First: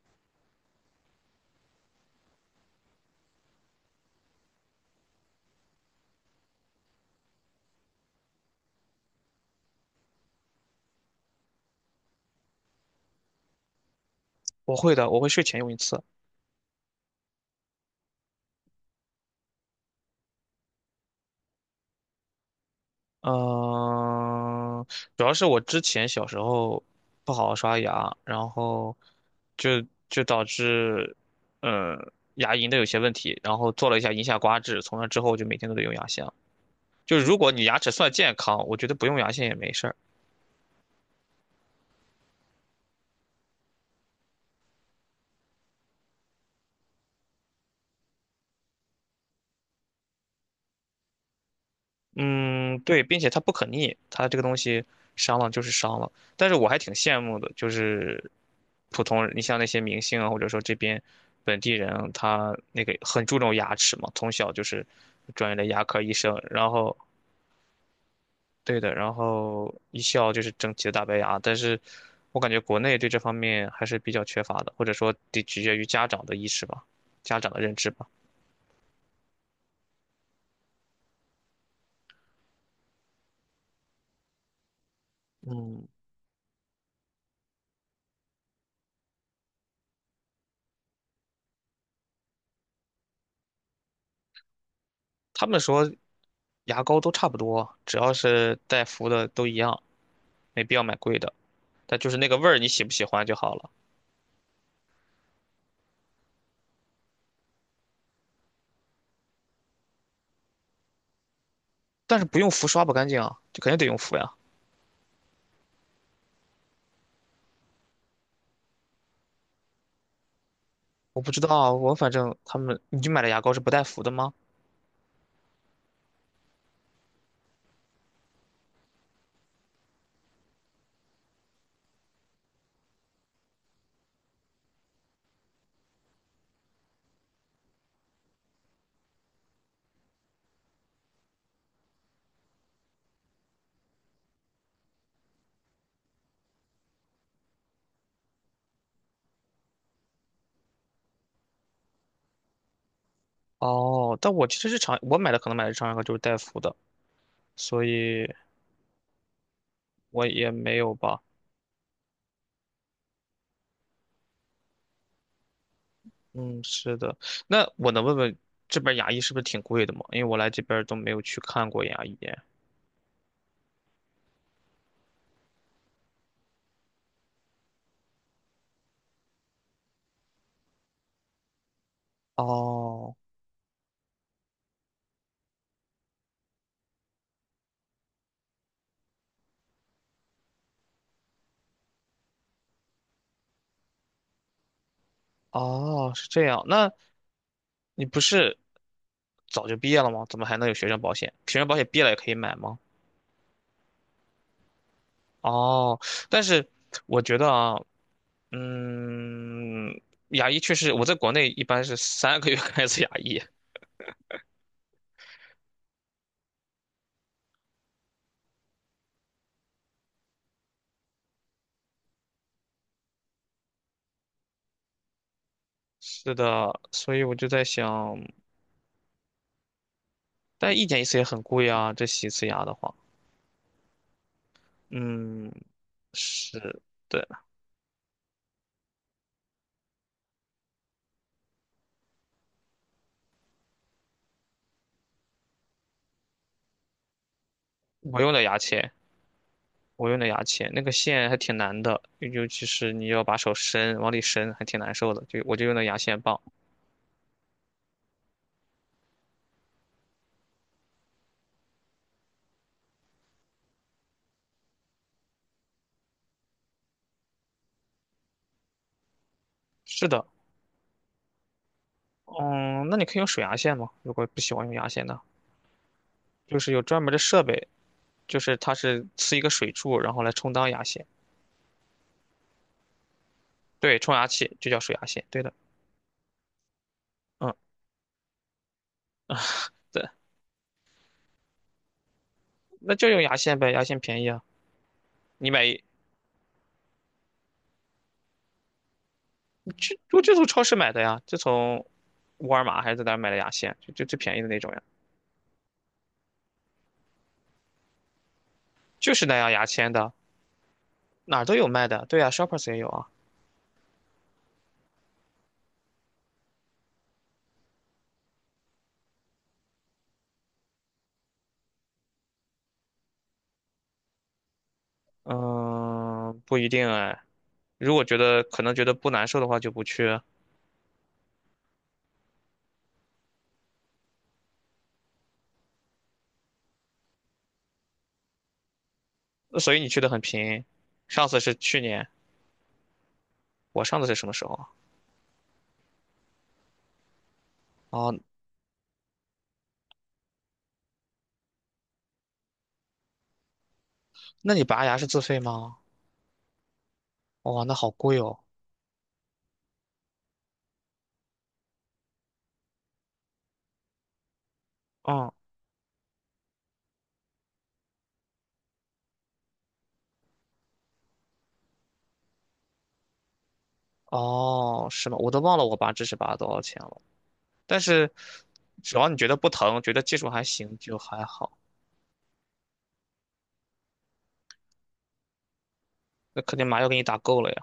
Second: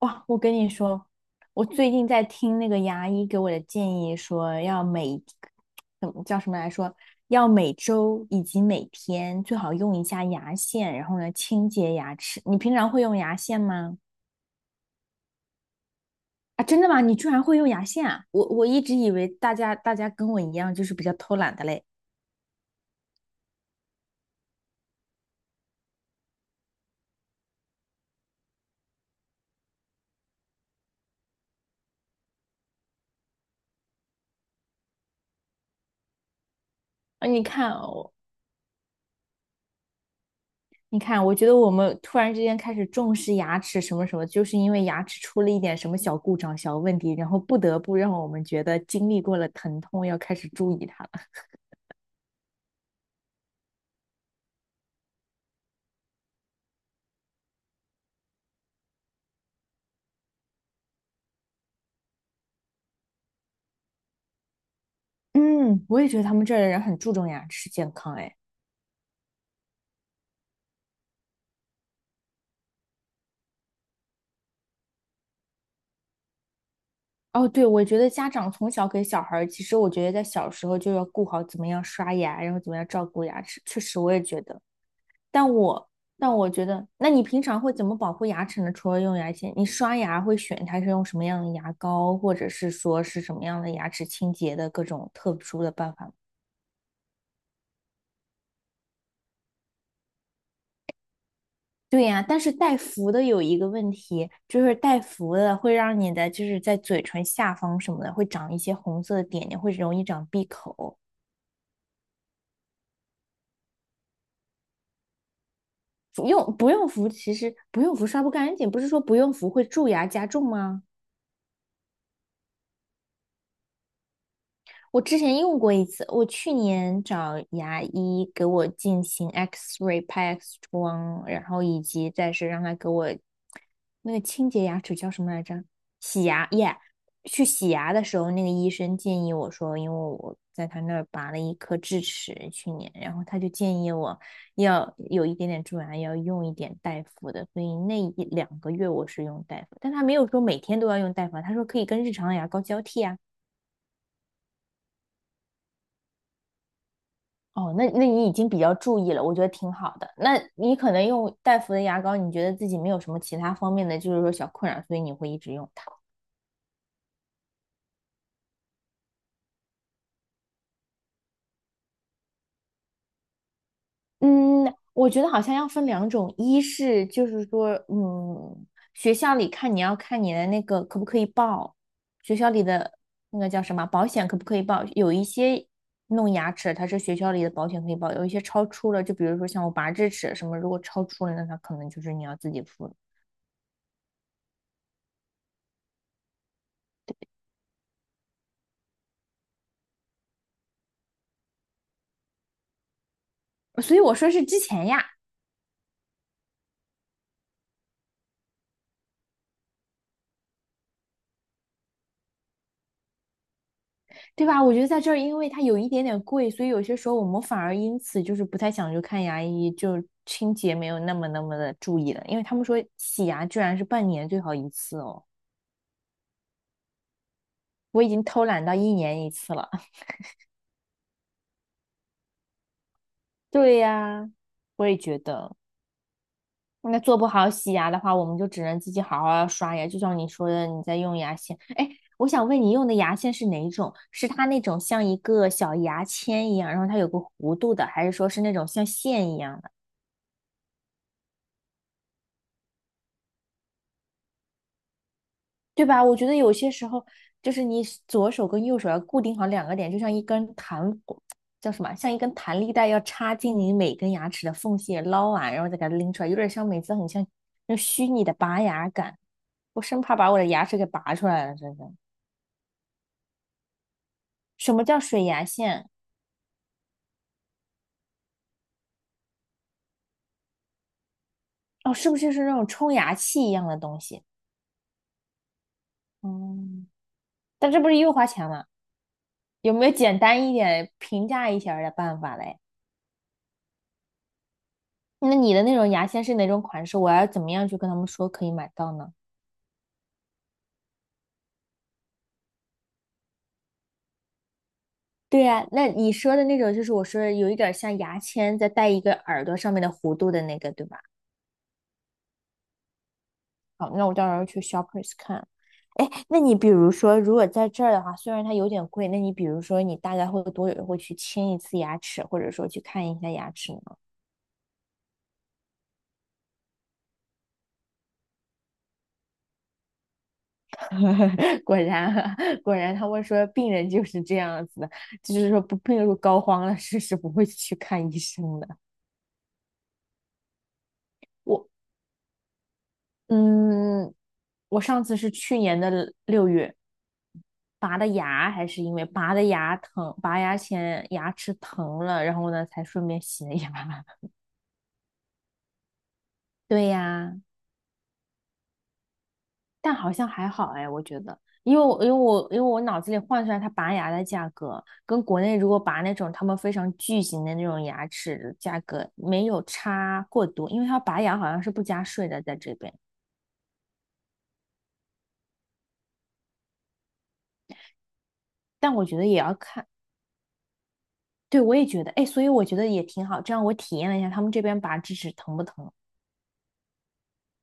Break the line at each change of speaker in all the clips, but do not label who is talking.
哇，我跟你说，我最近在听那个牙医给我的建议，说要每，怎么叫什么来说，要每周以及每天最好用一下牙线，然后呢清洁牙齿。你平常会用牙线吗？
我会的，我会睡前用一次。
啊，真的吗？你居然会用牙线啊？我一直以为大家跟我一样，就是比较偷懒的嘞。
嗯，主要是我之前小时候不好好刷牙，然后就就导致，呃，牙龈的有些问题，然后做了一下龈下刮治，从那之后就每天都得用牙线了，就是
啊，
如
你
果你
看
牙齿算
哦，
健康，我觉得不用牙线也没事儿。
你看，我觉得我们突然之间开始重视牙齿什么什么，就是因为牙齿出了一点什么小故障、小问题，然后不得不让我们觉得经历过了疼痛，要开始注意它了。
嗯，对，并且它不可逆，它这个东西伤了就是伤了。但是我还挺羡慕的，就是普通人，你像那些明星啊，或者说这边本地人啊他那个很注重牙齿嘛，从小就是专业的牙
嗯，我
科
也
医
觉得他
生，
们这儿的
然
人
后
很注重牙齿健康。哎，
对的，然后一笑就是整齐的大白牙。但是我感觉国内对这方面还是比较缺乏的，或者说得取决于家长的意识吧，家
哦，
长的
对，
认
我
知
觉
吧。
得家长从小给小孩儿，其实我觉得在小时候就要顾好怎么样刷牙，然后怎么样照顾牙齿。确实，我也觉得。但
嗯，
我但我觉得，那你平常会怎么保护牙齿呢？除了用牙线，你刷牙会选它是用什么样的牙膏，或者是说是什么样的牙齿清洁的各种特
他们
殊的
说
办法吗？
牙膏都差不多，只要是带氟的都一样。没必要买贵的。但
对
就是
呀，
那个
但
味
是
儿，你
带
喜不喜
氟的
欢就
有
好
一个
了。
问题，就是带氟的会让你的就是在嘴唇下方什么的会长一些红色的点点，会容易长闭口。
但是不用氟刷不干净啊，就肯定得用氟呀。
不用氟，其实不用氟刷不干净，不是说不用氟会蛀牙加重吗？
我不知道啊，我反正他们，你就买的牙膏是不带氟的吗？
我之前用过一次，我去年找牙医给我进行 X-ray 拍 X 光，然后以及再是让他给我那个清洁牙齿叫什么来着？洗牙耶去洗牙的时候，那个医生建议我说，因为我在他那儿拔了一颗智齿，去年，然后他就建议我要有一点点蛀牙，要用一点大夫的，所以那一两个月我是用大夫，但他没有说每天都要用大夫啊他说可以跟日常牙膏交替啊。
哦，但我其实日常我买的可能买的日常牙膏就是带氟的，
哦，
所
那你
以
已经比较注意了，我觉得挺好的。
我
那
也
你
没
可
有
能
吧。
用戴芙的牙膏，你觉得自己没有什么其他方面的，就是说小困扰，所以你会一直用它。
嗯，是的。那我能问问这边牙医是不是挺贵的吗？因为我来这边都没有去看过牙医。
嗯，我觉得好像要分两种，一是就是说，嗯，学校里看你要看你的那个可不可以报，学校里的
哦，
那个叫什么保险可不可以报？有一些弄牙齿它是学校里的保险可以报，有一些超出了，就比如说像我拔智齿什么，如果超出了，那它可能就是你要自己付的。
哦，是这样。那你不是早就毕业了吗？怎么还能有学生保险？学生保险毕业了也可以买吗？
所以我说是之前呀。
哦，但是我觉得啊，嗯，牙医确实，我在国内一般是三个月 看一次牙医。
对吧？我觉得在这儿，因为它有一点点贵，所以有些时候我们反而因此就是不太想去看牙医，就清洁没有那么的注意了。因为他们说洗牙居然是半年最好一次哦，
是的，所以我就在想，
我已经偷懒到一年一次了。
但一年一次也很贵啊，这洗一次牙的话，
对呀，我也觉
嗯，
得。
是
那做不
的，
好洗牙的话，我们就只能自己好好地刷牙。就像你说的，你在用牙线。哎，我想问你用的牙线是哪种？是它那种像一个小牙签一样，然后它有个弧度的，还是
我
说
用
是
的
那
牙
种像
签，
线一样？
我用的牙签，那个线还挺难的，尤其是你要把手伸往里伸，还挺难受的，就我就用的
对
牙
吧？我
线
觉得
棒。
有些时候就是你左手跟右手要固定好两个点，就像一根弹叫什么，像一根弹力带要插进你每根牙齿的缝隙捞完，然后再给它拎出来，有点像每次很像那虚拟的拔牙感。我生
是
怕
的，
把我的牙齿给拔出来了，真的。
嗯，那你可以用水牙线吗？如果不喜欢
什
用
么
牙
叫
线的，
水牙线？
就是有专门的设备，就是它是呲一个水柱，然后来充当牙线，
哦，是不是就是那种冲牙器一样的
对，
东
冲
西？
牙器就叫水牙线，对的，
嗯，
嗯，
但这不是又花钱吗？有没有
对，
简单一点平价一些儿的办法嘞？
那就用牙线呗，牙线便宜啊，
那
你
你的
买
那
就
种牙线是哪种款式？我要怎么样去跟他们说可以买到呢？
你这我就从超市买的呀，就从沃尔玛还是在哪儿买的牙线，就就最便宜的那种呀，
对呀，那你说的那种就是我说的有一点儿像牙签，再带一
就
个
是那
耳
样
朵
牙
上面的
签的，
弧度的那个，对吧？
哪儿都有卖的，对呀，Shoppers 也有啊，
好，那我到时候去 Shoppers 看。哎，那你比如说，如果在这儿的话，虽然它有点贵，那你比如说，你大概会多久会去清一次牙齿，或者说去看一下牙齿呢？
嗯，不一定哎，如果觉得可能觉得不难受的话就不去，
果然啊，果然，他们说病人就是这样子的，就是说不病入膏肓了，不会去看医生的。
那所以你去的很频，上次是
我
去年，我上次是
嗯，
什么时候啊？
我上次是去年的6月，拔的
哦，
牙，还是因为拔的牙疼，拔牙前牙齿疼了，然后呢才顺便洗了一牙。
那你拔牙是自费吗？
对呀，
哇、那好贵哦。
但好像还好哎，我觉得，因为我脑子里换算它拔牙的价格，跟
嗯，
国内如果拔那种他们非常巨型的那种牙齿的价格没有差过多，因为它拔牙好像是不加税的在这边，
哦，是吗？我都忘了我拔智齿拔了多少钱了。但是
但
只
我
要
觉
你
得
觉得
也
不
要
疼，
看。
觉得技术还行，就还好。
对，我也觉得，哎，所以我觉得也挺好，这样我体验了一下他们这边拔智齿疼不疼。
那肯定麻药给你打够了呀。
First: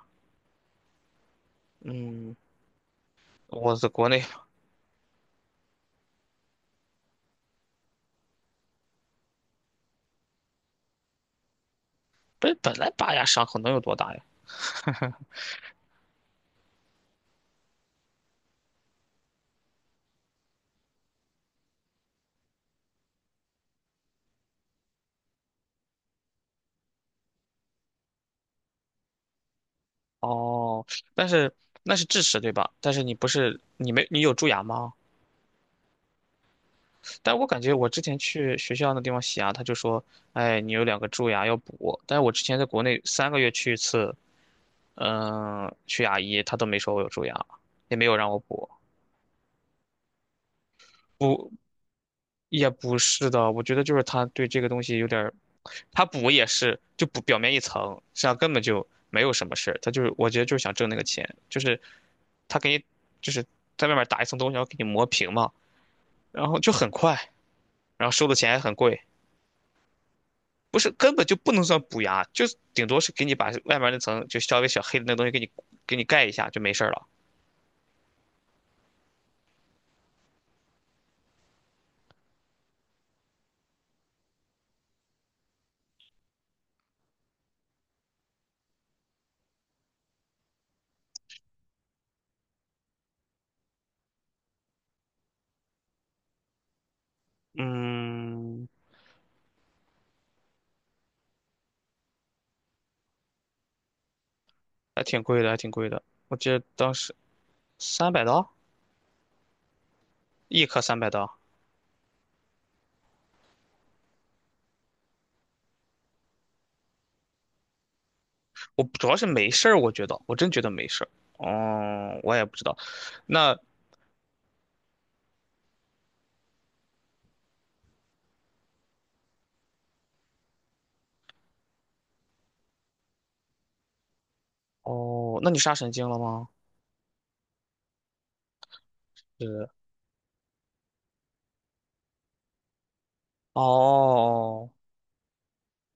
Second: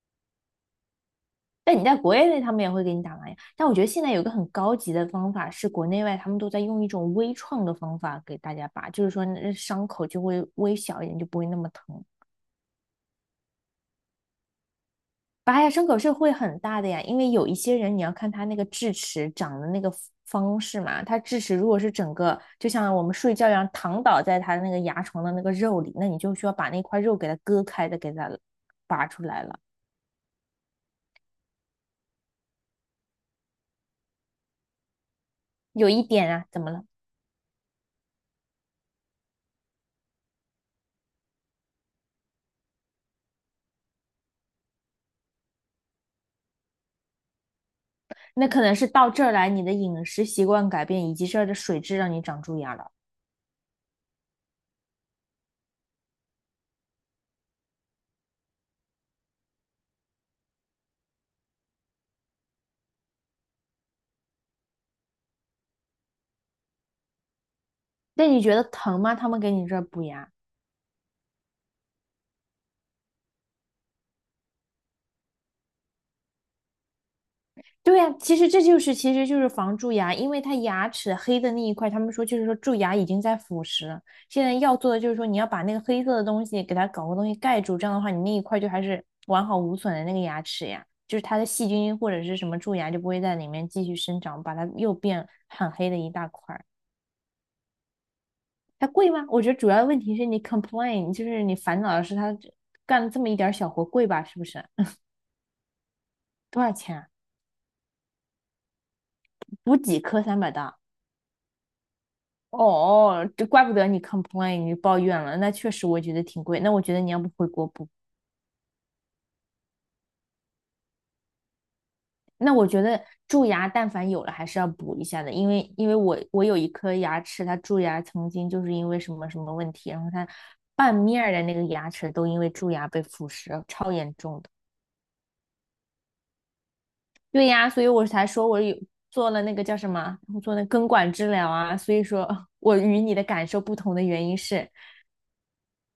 但你在国
嗯，
内他们也会给你打麻药，但我
我
觉得
在
现
国
在有
内
一个很高级的方法是，国内外他们都在用一种微创的方法给大家拔，就是说那伤口就会微小一点，就不会那么疼。
不是本来拔牙伤口能有多大呀？
拔牙伤口是会很大的呀，因为有一些人你要看他那个智齿长的那个方式嘛，他智齿如果是整个就像我们睡觉一样躺倒在他那个牙床的那个肉里，那你就需要把那块肉给它割开的，给它拔出来了。
哦，但是那是智齿对吧？但是你不是你没你有蛀牙吗？
有一点啊，怎么了？
但我感觉我之前去学校那地方洗牙，他就说，哎，你有两个蛀牙要补。但是我之前在国内三个月去一次，嗯、去牙医他都没说我有蛀牙，也没有让我
那可
补。
能是到这儿来，你的饮食习惯改变，以及这儿
不，
的水质让你长蛀
也
牙了。
不是的，我觉得就是他对这个东西有点儿，他补也是就补表面一层，实际上根本就没有什么事儿。他就是，我觉得就是想挣那个钱，就是他给你就是在外面打一层东西，然后给你磨平嘛，然后就很快，然后收
那
的
你
钱
觉
还
得
很
疼
贵，
吗？他们给你这儿补牙。
不是根本就不能算补牙，就是顶多是给你把外面那层就稍微小黑的那东西给你盖一下就没事儿了。
对呀、啊其实就是防蛀牙，因为它牙齿黑的那一块，他们说就是说蛀牙已经在腐蚀了。现在要做的就是说你要把那个黑色的东西给它搞个东西盖住，这样的话你那一块就还是完好无损的那个牙齿呀，就是它的细菌或者是什么蛀牙就不会在里面继续生长，把它又变很黑的一大块。
嗯，
它贵吗？我觉得主要的问题是你 complain，就是你烦恼的是它这干这么一点小活贵吧？是不是？
还挺贵的，还挺贵的，我记得
多少
当
钱啊？
时三百刀
补几颗300
一
大？
颗三百刀。
哦哦，这怪不得你 complain，你抱怨了。那确实，我觉得挺贵。那我觉得你要不回国补？
我主要是没事儿，我觉得我真觉得没事儿。哦，我也
那
不知
我
道。
觉得蛀
那
牙，但凡有了还是要补一下的，因为我有一颗牙齿，它蛀牙曾经就是因为什么什么问题，然后它半面儿的那个牙齿都因为蛀牙被腐蚀，超严重的。
哦，那你杀神经了吗？
对呀，所以我才说我有做了那个
是
叫什么，我做那根管治疗啊。所以说 我与你的感
哦，
受不同的原因是，
哦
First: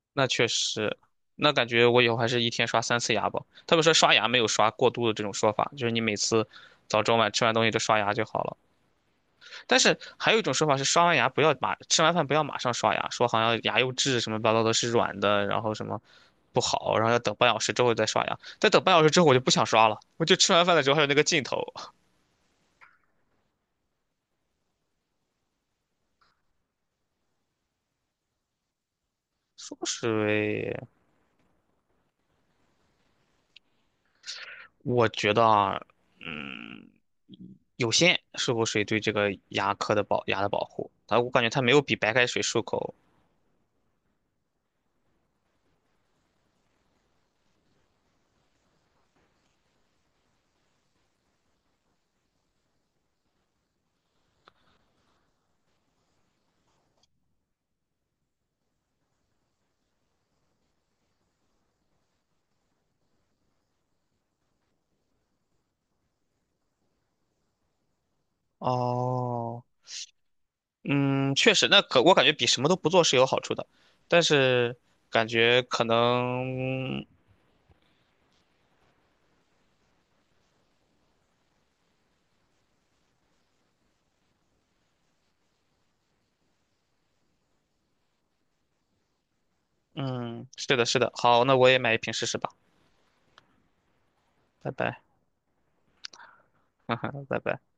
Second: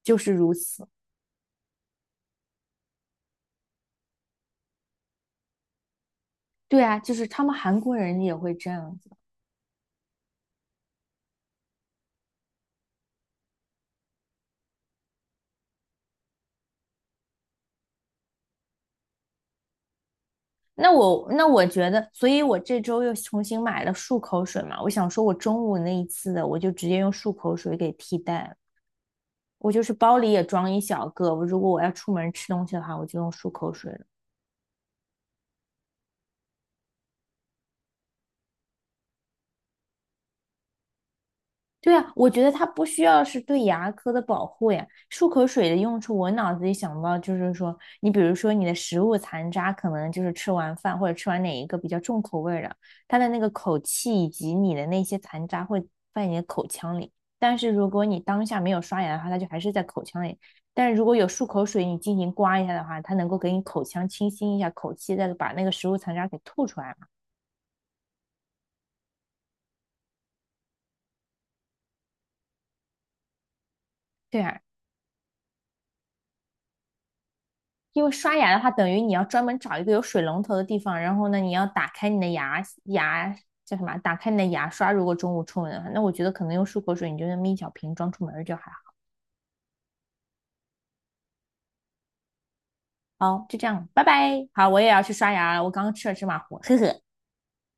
就
那
是
确
如此。
实，那感觉我以后还是一天刷三次牙吧。他们说刷牙没有刷过度的这种说法，就是你每次
对啊，
早
就
中
是
晚
他
吃完
们
东西就
韩国
刷牙
人
就
也
好
会
了。
这样子。
但是还有一种说法是刷完牙不要马，吃完饭不要马上刷牙，说好像牙釉质什么乱七八糟的是软的，然后什么不好，然后要等半小时之后再刷牙。再等半小时之后我就不想刷了，我就吃完饭的时候还有那个劲
那
头。
我觉得，所以我这周又重新买了漱口水嘛。我想说，我中午那一次的，我就直接用漱口水给替代了。我
漱
就
口
是包里也装
水，
一小个，我如果我要出门吃东西的话，我就用漱口水了。
我觉得啊，嗯，有限，漱口水对这个牙科的保牙的保护，它我感觉它没有
对
比白
啊，
开
我
水
觉得
漱
它不
口
需要是对牙科的保护呀。漱口水的用处，我脑子里想到就是说，你比如说你的食物残渣，可能就是吃完饭或者吃完哪一个比较重口味儿的，它的那个口气以及你的那些残渣会在你的口腔里。但是如果你当下没有刷牙的话，它就还是在口腔里。但是如果有漱口水，你进行刮一下的话，它能够给你口腔清新一下口气，再把那个食物残渣给吐出来嘛。
哦，嗯，确实，那可我感觉比什么都不做是有好处的，但
对啊，
是感觉可能，
因为刷牙的话，等于你要专门找一个有水龙头的地方，然后呢，你要打开你的牙叫什么？打开你的牙刷。如果中午出门的话，那我觉得可能用漱口水，你就那么一小瓶装出门就还好。
嗯，是的，是的，好，那我也买一瓶试试吧，
好，就这样，拜拜。好，
拜
我也
拜，
要去刷牙了，我刚刚吃了芝麻糊，呵
哈
呵。
哈，拜拜。